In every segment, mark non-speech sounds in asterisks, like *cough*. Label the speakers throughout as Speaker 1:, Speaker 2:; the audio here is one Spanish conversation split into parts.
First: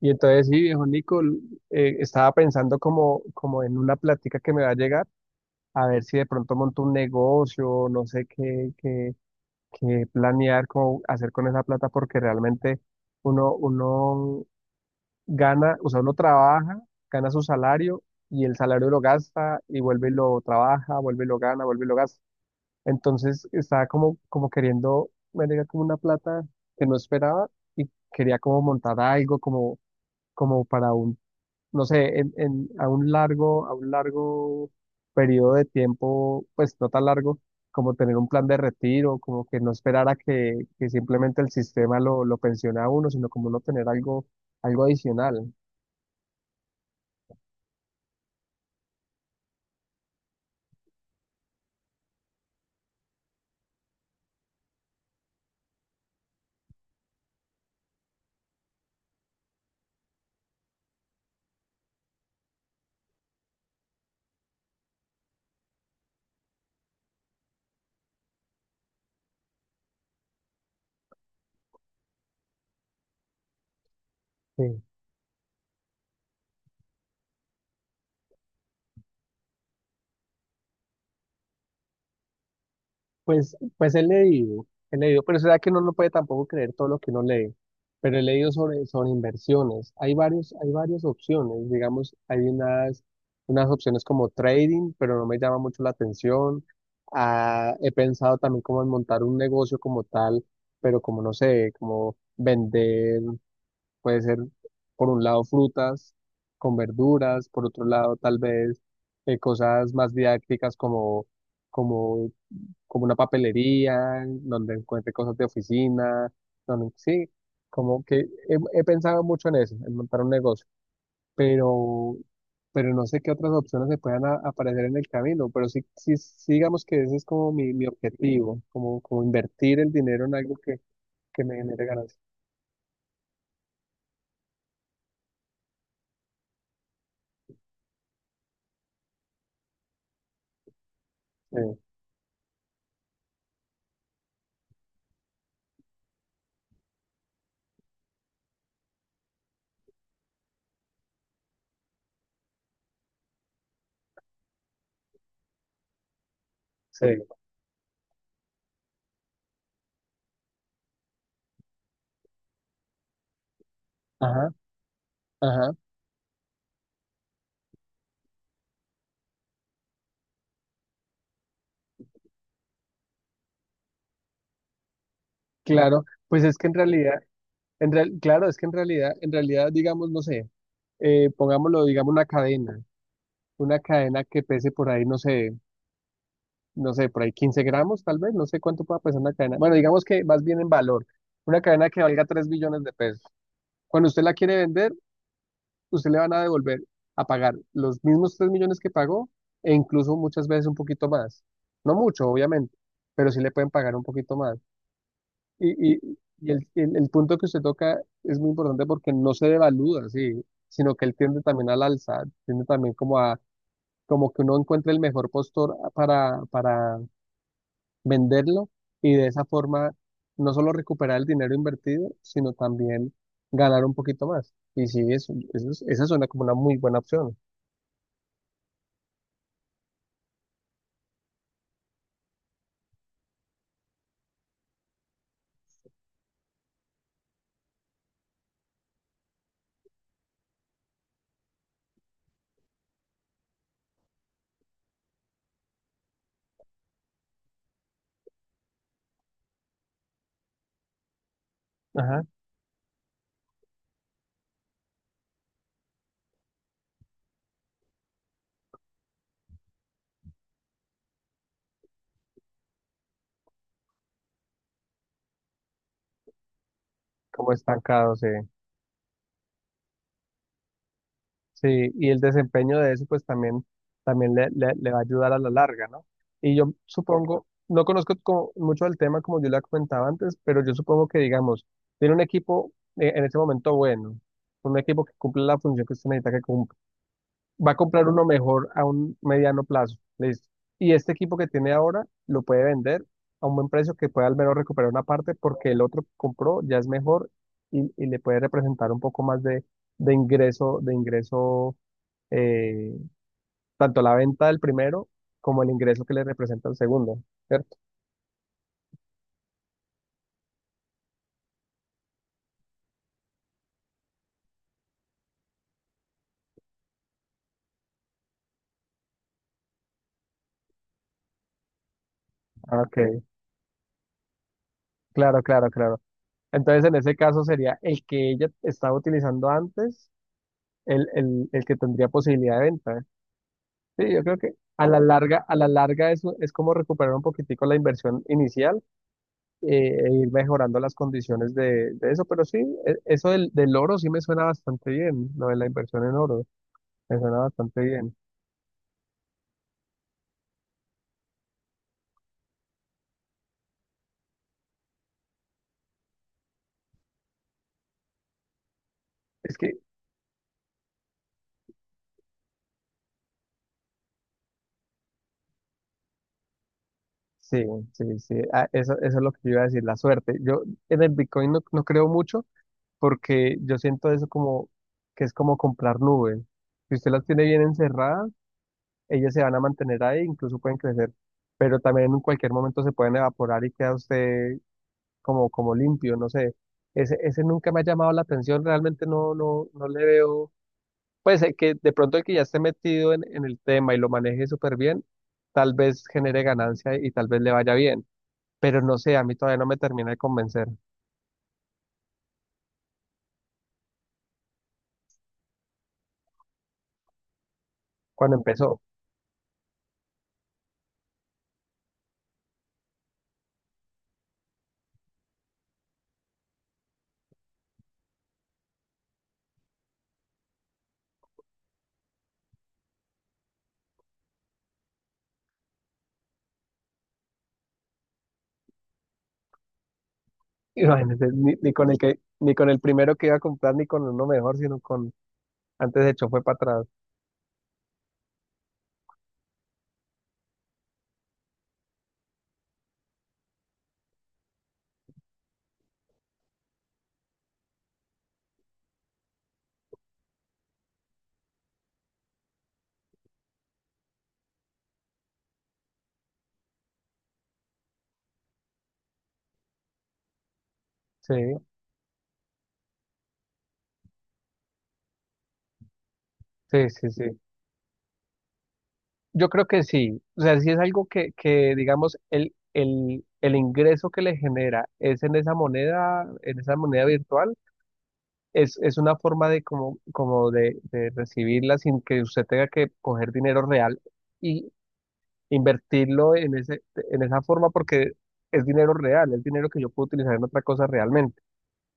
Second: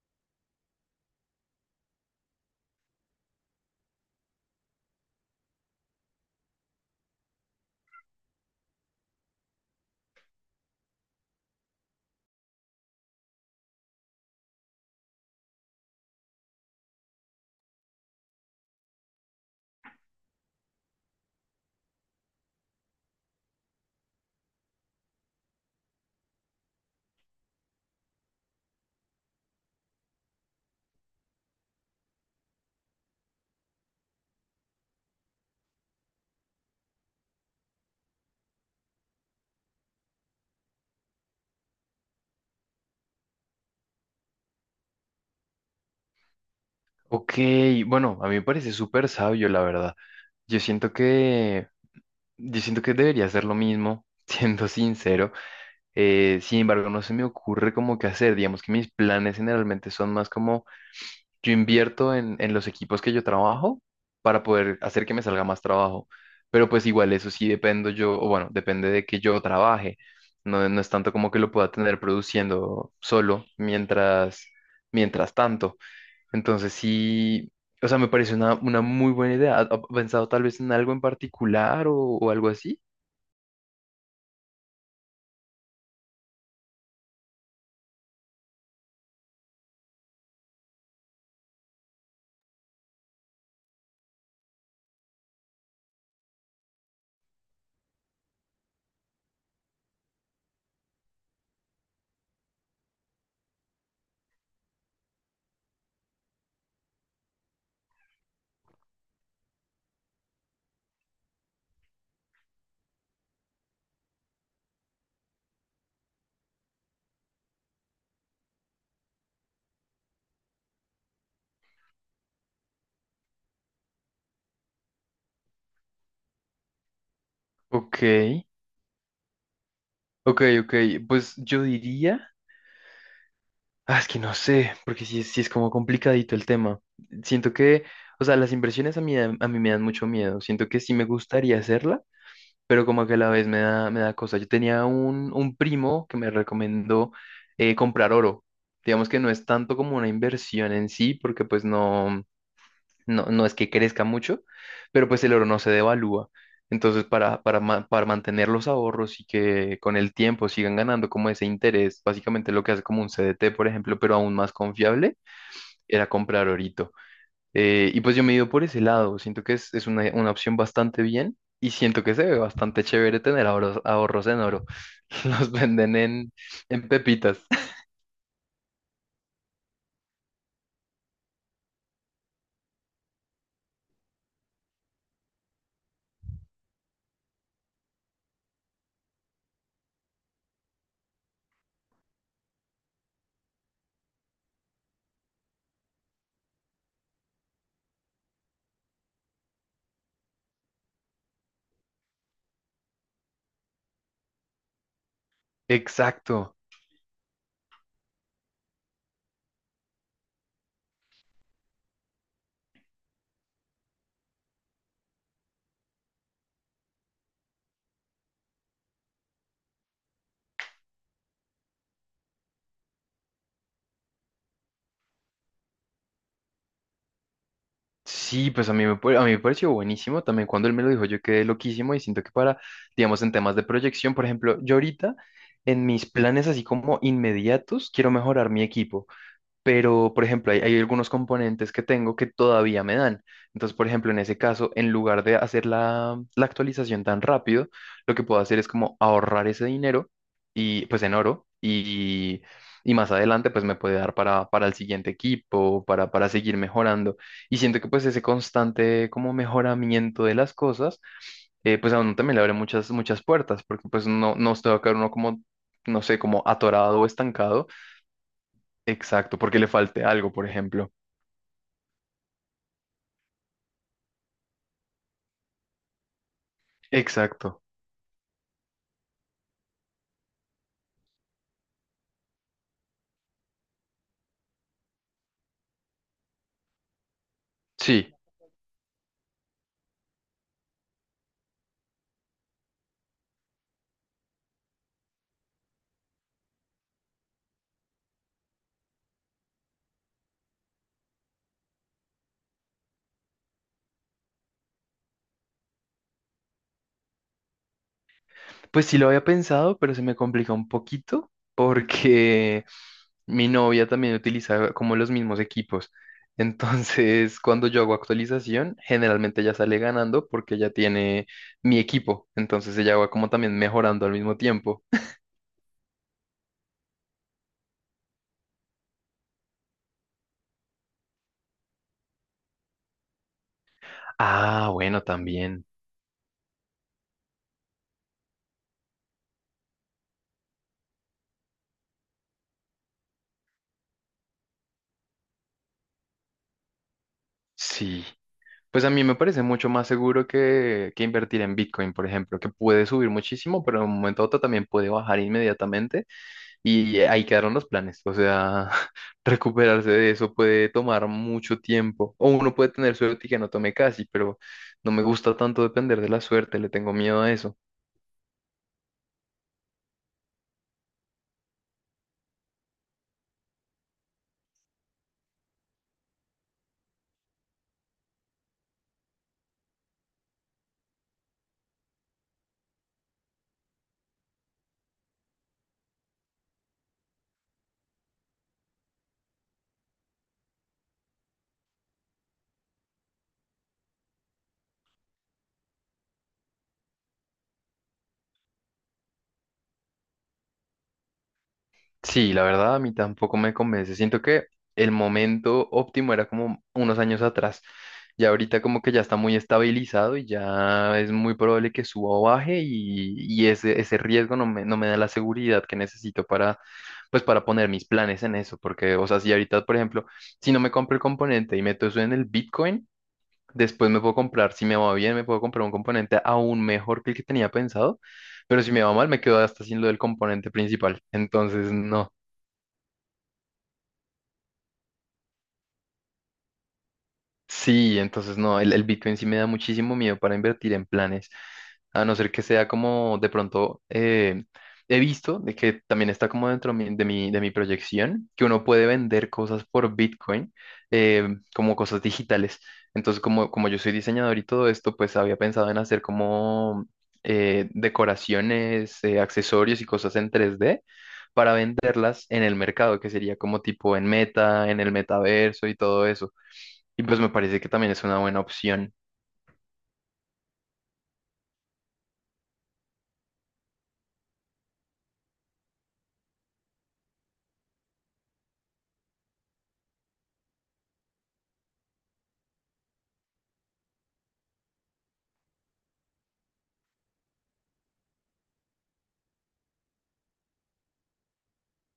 Speaker 1: Y entonces sí, viejo Nico, estaba pensando como en una plática que me va a llegar, a ver si de pronto monto un negocio, no sé qué planear, cómo hacer con esa plata, porque realmente uno gana, o sea, uno trabaja, gana su salario y el salario lo gasta y vuelve y lo trabaja, vuelve y lo gana, vuelve y lo gasta. Entonces estaba como queriendo, me llega como una plata que no esperaba y quería como montar algo como como para un no sé, a un largo periodo de tiempo, pues no tan largo, como tener un plan de retiro, como que no esperar a que simplemente el sistema lo pensione a uno, sino como no tener algo, algo adicional.
Speaker 2: Ok, bueno, a mí me parece súper sabio, la verdad. Yo siento que, yo siento que debería hacer lo mismo, *laughs* siendo sincero. Sin embargo, no se me ocurre como qué hacer. Digamos que mis planes generalmente son más como yo invierto en los equipos que yo trabajo para poder hacer que me salga más trabajo. Pero pues igual eso sí dependo yo, o bueno, depende de que yo trabaje. No es tanto como que lo pueda tener produciendo solo mientras,
Speaker 1: Sí.
Speaker 2: mientras tanto. Entonces sí, o sea, me parece una muy buena idea. ¿Ha pensado tal vez en algo en particular o algo así?
Speaker 1: Pues, pues he leído, pero será que uno no lo puede tampoco creer todo lo que uno lee. Pero he leído sobre inversiones. Hay varios, hay varias opciones. Digamos, unas opciones como trading, pero no me llama mucho la atención. Ah, he pensado también como en montar un negocio como tal, pero como no sé, como vender, puede ser por un lado frutas con verduras, por otro lado tal vez cosas más didácticas como como como una papelería, donde encuentre cosas de oficina, donde, sí, como que he pensado mucho en eso, en montar un negocio, pero, pero no sé qué otras opciones se puedan aparecer en el camino, pero sí, sí, sí digamos que ese es como mi
Speaker 2: Ok,
Speaker 1: objetivo, como, como invertir el dinero en
Speaker 2: ok,
Speaker 1: algo
Speaker 2: ok. Pues
Speaker 1: que me
Speaker 2: yo
Speaker 1: genere ganancias.
Speaker 2: diría, ah, es que no sé, porque sí, sí es como complicadito el tema. Siento que, o sea, las inversiones a mí, a mí me dan mucho miedo. Siento que sí me gustaría
Speaker 1: Sí,
Speaker 2: hacerla, pero como que a la vez me da cosa. Yo tenía un primo que me recomendó comprar oro. Digamos que no es tanto como una inversión en sí, porque pues no. No es que crezca mucho, pero pues el oro no se devalúa. Entonces,
Speaker 1: sí.
Speaker 2: para mantener los ahorros y que con el tiempo sigan ganando como ese interés, básicamente lo que hace como un CDT, por ejemplo, pero aún
Speaker 1: Ajá,
Speaker 2: más confiable,
Speaker 1: ajá,
Speaker 2: era comprar orito. Y pues yo me he ido por ese lado, siento que es una opción bastante bien y siento que se ve bastante chévere tener ahorros, ahorros en oro. *laughs* Los venden
Speaker 1: claro, pues es que en
Speaker 2: en
Speaker 1: realidad,
Speaker 2: pepitas.
Speaker 1: claro, es que en realidad, digamos, no sé, pongámoslo, digamos, una cadena que pese por ahí, no sé, no sé, por ahí 15 gramos, tal vez, no sé cuánto pueda pesar una cadena. Bueno, digamos que más bien en valor, una cadena que valga 3 millones de pesos. Cuando usted la quiere vender, usted le van a devolver a pagar los mismos 3 millones que pagó e incluso muchas veces un poquito más. No mucho, obviamente, pero sí le pueden pagar un poquito más.
Speaker 2: *laughs*
Speaker 1: Y, y, y
Speaker 2: Exacto.
Speaker 1: el punto que usted toca es muy importante porque no se devalúa, sí, sino que él tiende también al alza, tiende también como a, como que uno encuentre el mejor postor para venderlo y de esa forma no solo recuperar el dinero invertido, sino también ganar un poquito más. Y sí, esa suena como una muy buena opción.
Speaker 2: Sí, pues a mí a mí me pareció buenísimo. También cuando él me lo dijo, yo quedé loquísimo y siento que para, digamos, en temas de proyección, por ejemplo, yo ahorita en mis planes así como inmediatos, quiero mejorar mi equipo, pero por ejemplo, hay algunos componentes que tengo que todavía me dan. Entonces, por ejemplo, en ese caso, en lugar de hacer la actualización tan rápido, lo que puedo hacer es como ahorrar ese dinero y pues en oro
Speaker 1: Ajá,
Speaker 2: y más adelante pues me puede dar para el siguiente equipo, para seguir mejorando. Y siento que pues ese constante como mejoramiento de las cosas, pues a uno también le abre muchas, muchas puertas, porque pues no, no se va a quedar uno como, no sé, como atorado o
Speaker 1: como
Speaker 2: estancado.
Speaker 1: estancado, sí.
Speaker 2: Exacto, porque le falte algo, por ejemplo.
Speaker 1: Sí, y el desempeño de eso pues también, también le va a ayudar a la larga, ¿no? Y yo supongo,
Speaker 2: Exacto.
Speaker 1: no conozco como mucho del tema como yo le comentaba antes, pero yo supongo que digamos, tiene un equipo en ese momento bueno, un equipo que cumple la función que usted necesita que cumpla va a comprar
Speaker 2: Sí,
Speaker 1: uno mejor a un mediano plazo. Listo. Y este equipo que tiene ahora lo puede vender a un buen precio que pueda al menos recuperar una parte porque el otro que compró ya es mejor y le puede representar un poco más de, de ingreso, eh, tanto la venta del primero como el ingreso que le representa el segundo, ¿cierto?
Speaker 2: pues sí lo había pensado, pero se me complica un poquito porque *laughs* mi novia también utiliza como los mismos equipos. Entonces, cuando yo hago actualización, generalmente ella sale ganando porque ella tiene mi equipo. Entonces
Speaker 1: Ah,
Speaker 2: ella va
Speaker 1: ok,
Speaker 2: como también mejorando al mismo tiempo.
Speaker 1: claro, claro, claro. Entonces en ese caso sería el que ella estaba utilizando antes, el que tendría posibilidad de venta. Sí, yo creo que
Speaker 2: Ah, bueno,
Speaker 1: a
Speaker 2: también.
Speaker 1: la larga eso es como recuperar un poquitico la inversión inicial eh, e ir mejorando las condiciones de eso. Pero sí, del oro sí me suena bastante bien, lo de la inversión en oro, me suena bastante
Speaker 2: Sí.
Speaker 1: bien.
Speaker 2: Pues a mí me parece mucho más seguro que invertir en Bitcoin, por ejemplo, que puede subir muchísimo, pero en un momento a otro también puede bajar inmediatamente y ahí quedaron los planes. O sea, *laughs*
Speaker 1: Es que
Speaker 2: recuperarse de eso puede tomar mucho tiempo. O uno puede tener suerte y que no tome casi, pero no me gusta tanto depender de la suerte, le tengo miedo a eso.
Speaker 1: sí, sí, sí, ah, eso es lo que yo iba a decir, la suerte. Yo en el Bitcoin no, no creo mucho porque yo siento eso como que es como comprar nubes. Si usted las tiene bien encerradas, ellos se van a mantener ahí, incluso pueden crecer, pero también en cualquier momento se pueden evaporar y queda usted como, como limpio, no sé. Ese nunca me ha llamado la atención, realmente no, no, no le veo. Pues que de pronto el que ya esté metido en el tema y lo maneje súper bien, tal vez genere ganancia y tal vez le vaya bien, pero no sé, a mí todavía no me termina de convencer
Speaker 2: Sí, la verdad a mí tampoco me convence. Siento que el momento óptimo era como unos años atrás. Ya
Speaker 1: cuando
Speaker 2: ahorita
Speaker 1: empezó.
Speaker 2: como que ya está muy estabilizado y ya es muy probable que suba o baje y ese riesgo no me, no me da la seguridad que necesito para, pues para poner mis planes en eso. Porque, o sea, si ahorita, por ejemplo, si no me compro el componente y meto eso en el Bitcoin, después me puedo comprar, si me va bien, me puedo comprar un componente aún mejor que el que tenía pensado. Pero si me va mal, me quedo hasta sin lo del componente
Speaker 1: *laughs*
Speaker 2: principal.
Speaker 1: Imagínese, ni, ni
Speaker 2: Entonces,
Speaker 1: con el
Speaker 2: no.
Speaker 1: que, ni con el primero que iba a comprar, ni con uno mejor, sino con antes de hecho fue para atrás.
Speaker 2: Sí, entonces no, el Bitcoin sí me da muchísimo miedo para invertir en planes, a no ser que sea como de pronto he visto de que también está como de mi proyección, que uno puede vender cosas por Bitcoin eh, como cosas digitales. Entonces, como, como yo soy diseñador y todo esto, pues había pensado en hacer como decoraciones, accesorios y cosas en tres d
Speaker 1: Sí,
Speaker 2: para venderlas en el mercado, que sería como tipo en Meta, en el metaverso y todo eso.
Speaker 1: sí,
Speaker 2: Y
Speaker 1: sí,
Speaker 2: pues me
Speaker 1: sí.
Speaker 2: parece que también es una buena opción.
Speaker 1: Yo creo que sí, o sea, si es algo que digamos, el ingreso que le genera es en esa moneda virtual, es una forma de como, como de recibirla sin que usted tenga que coger dinero real y invertirlo en ese, en esa forma porque es dinero real, es dinero que yo puedo utilizar en otra cosa realmente.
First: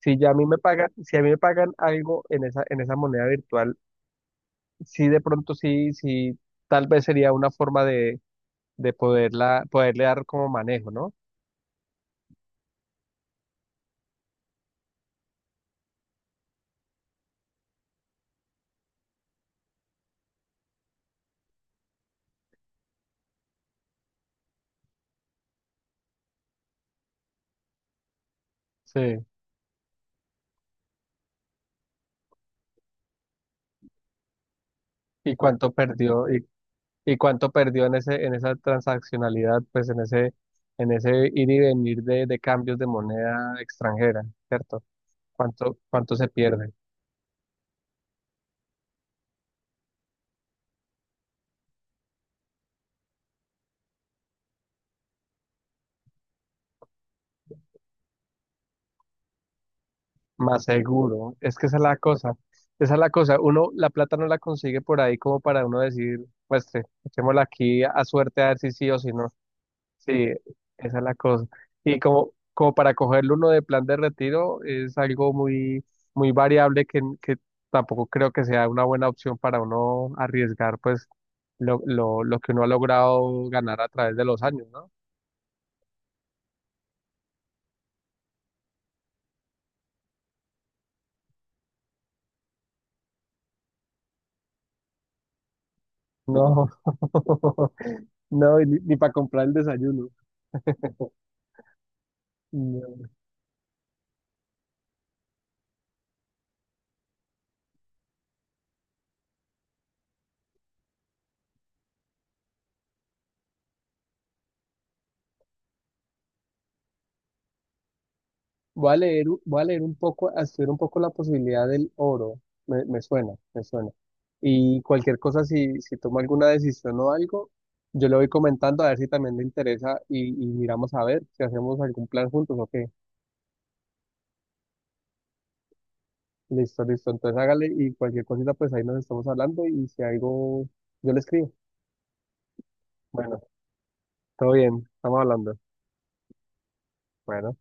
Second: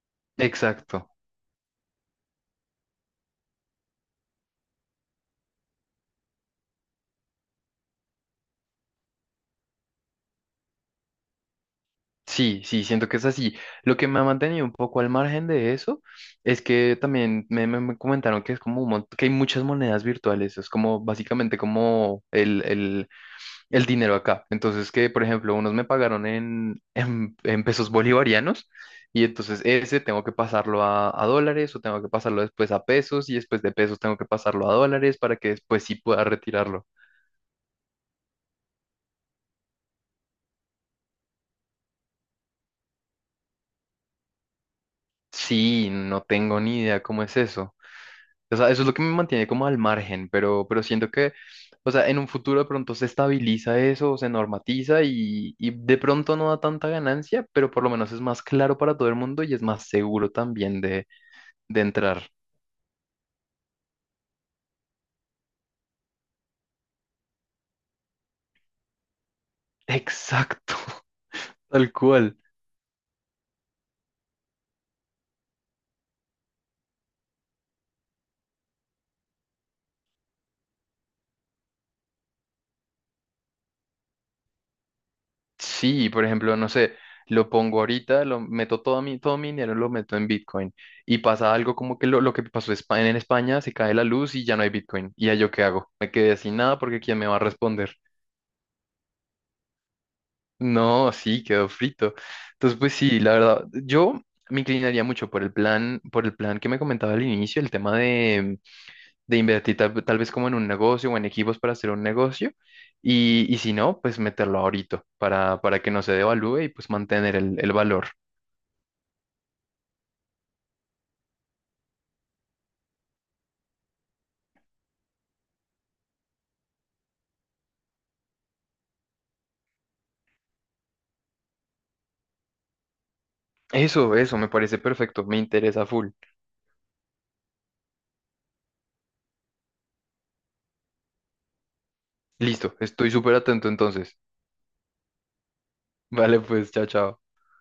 Speaker 1: Si ya a mí me pagan,
Speaker 2: Exacto.
Speaker 1: si a mí me pagan algo en esa moneda virtual, sí de pronto sí, sí, tal vez sería una forma de poderla, poderle dar como manejo, ¿no?
Speaker 2: Sí, sí, siento que es así. Lo que me ha mantenido un poco al margen de eso es que también me comentaron que es como un que hay muchas monedas virtuales. Es como básicamente como el dinero acá. Entonces, que por ejemplo, unos me pagaron en, *laughs* en pesos bolivarianos y
Speaker 1: Sí.
Speaker 2: entonces ese tengo que pasarlo a dólares o tengo que pasarlo después a pesos y después de pesos tengo que pasarlo a dólares
Speaker 1: ¿Y
Speaker 2: para que
Speaker 1: cuánto
Speaker 2: después sí pueda
Speaker 1: perdió?
Speaker 2: retirarlo.
Speaker 1: Y cuánto perdió en ese, en esa transaccionalidad, pues en ese ir y venir de cambios de moneda extranjera, cierto? ¿Cuánto,
Speaker 2: Sí,
Speaker 1: cuánto
Speaker 2: no
Speaker 1: se
Speaker 2: tengo
Speaker 1: pierde?
Speaker 2: ni idea cómo es eso. O sea, eso es lo que me mantiene como al margen, pero siento que, o sea, en un futuro de pronto se estabiliza eso, o se normatiza y de pronto no da tanta ganancia, pero por lo menos es más claro para todo el mundo y es más seguro
Speaker 1: Más
Speaker 2: también
Speaker 1: seguro. Es que esa
Speaker 2: de
Speaker 1: es la
Speaker 2: entrar.
Speaker 1: cosa. Esa es la cosa. Uno, la plata no la consigue por ahí como para uno decir, pues, echémosla aquí a suerte a ver si sí o si no. Sí,
Speaker 2: Exacto,
Speaker 1: esa es la cosa.
Speaker 2: *laughs* tal
Speaker 1: Y como,
Speaker 2: cual.
Speaker 1: como para cogerlo uno de plan de retiro es algo muy, muy variable que tampoco creo que sea una buena opción para uno arriesgar pues lo que uno ha logrado ganar a través de los años, ¿no?
Speaker 2: Sí, por ejemplo, no sé, lo pongo ahorita, lo meto todo mi dinero, lo meto en Bitcoin y pasa algo como que lo que pasó en en España, se cae la luz y ya no hay Bitcoin. ¿Y ya yo qué hago? Me quedé sin
Speaker 1: No,
Speaker 2: nada porque ¿quién me va a
Speaker 1: *laughs*
Speaker 2: responder?
Speaker 1: no, y ni, para comprar el desayuno.
Speaker 2: No, sí, quedó frito. Entonces, pues
Speaker 1: No.
Speaker 2: sí, la verdad, yo me inclinaría mucho por el plan que me comentaba al inicio, el tema de invertir tal vez como en un negocio o en equipos para hacer un negocio y si no, pues meterlo ahorita para que no se devalúe y pues mantener el valor.
Speaker 1: Voy a leer, voy a leer un poco, a estudiar un poco la posibilidad del oro. Me suena, me suena. Y cualquier cosa, si, si tomo alguna decisión o algo, yo le voy comentando a ver si también le interesa y miramos a ver si hacemos algún plan juntos o qué.
Speaker 2: Eso me parece perfecto, me interesa full.
Speaker 1: Listo, listo. Entonces hágale y cualquier cosita, pues ahí nos estamos hablando y si algo, yo le escribo.
Speaker 2: Listo, estoy súper
Speaker 1: Bueno,
Speaker 2: atento entonces.
Speaker 1: todo bien, estamos hablando.
Speaker 2: Vale, pues, chao, chao.
Speaker 1: Bueno.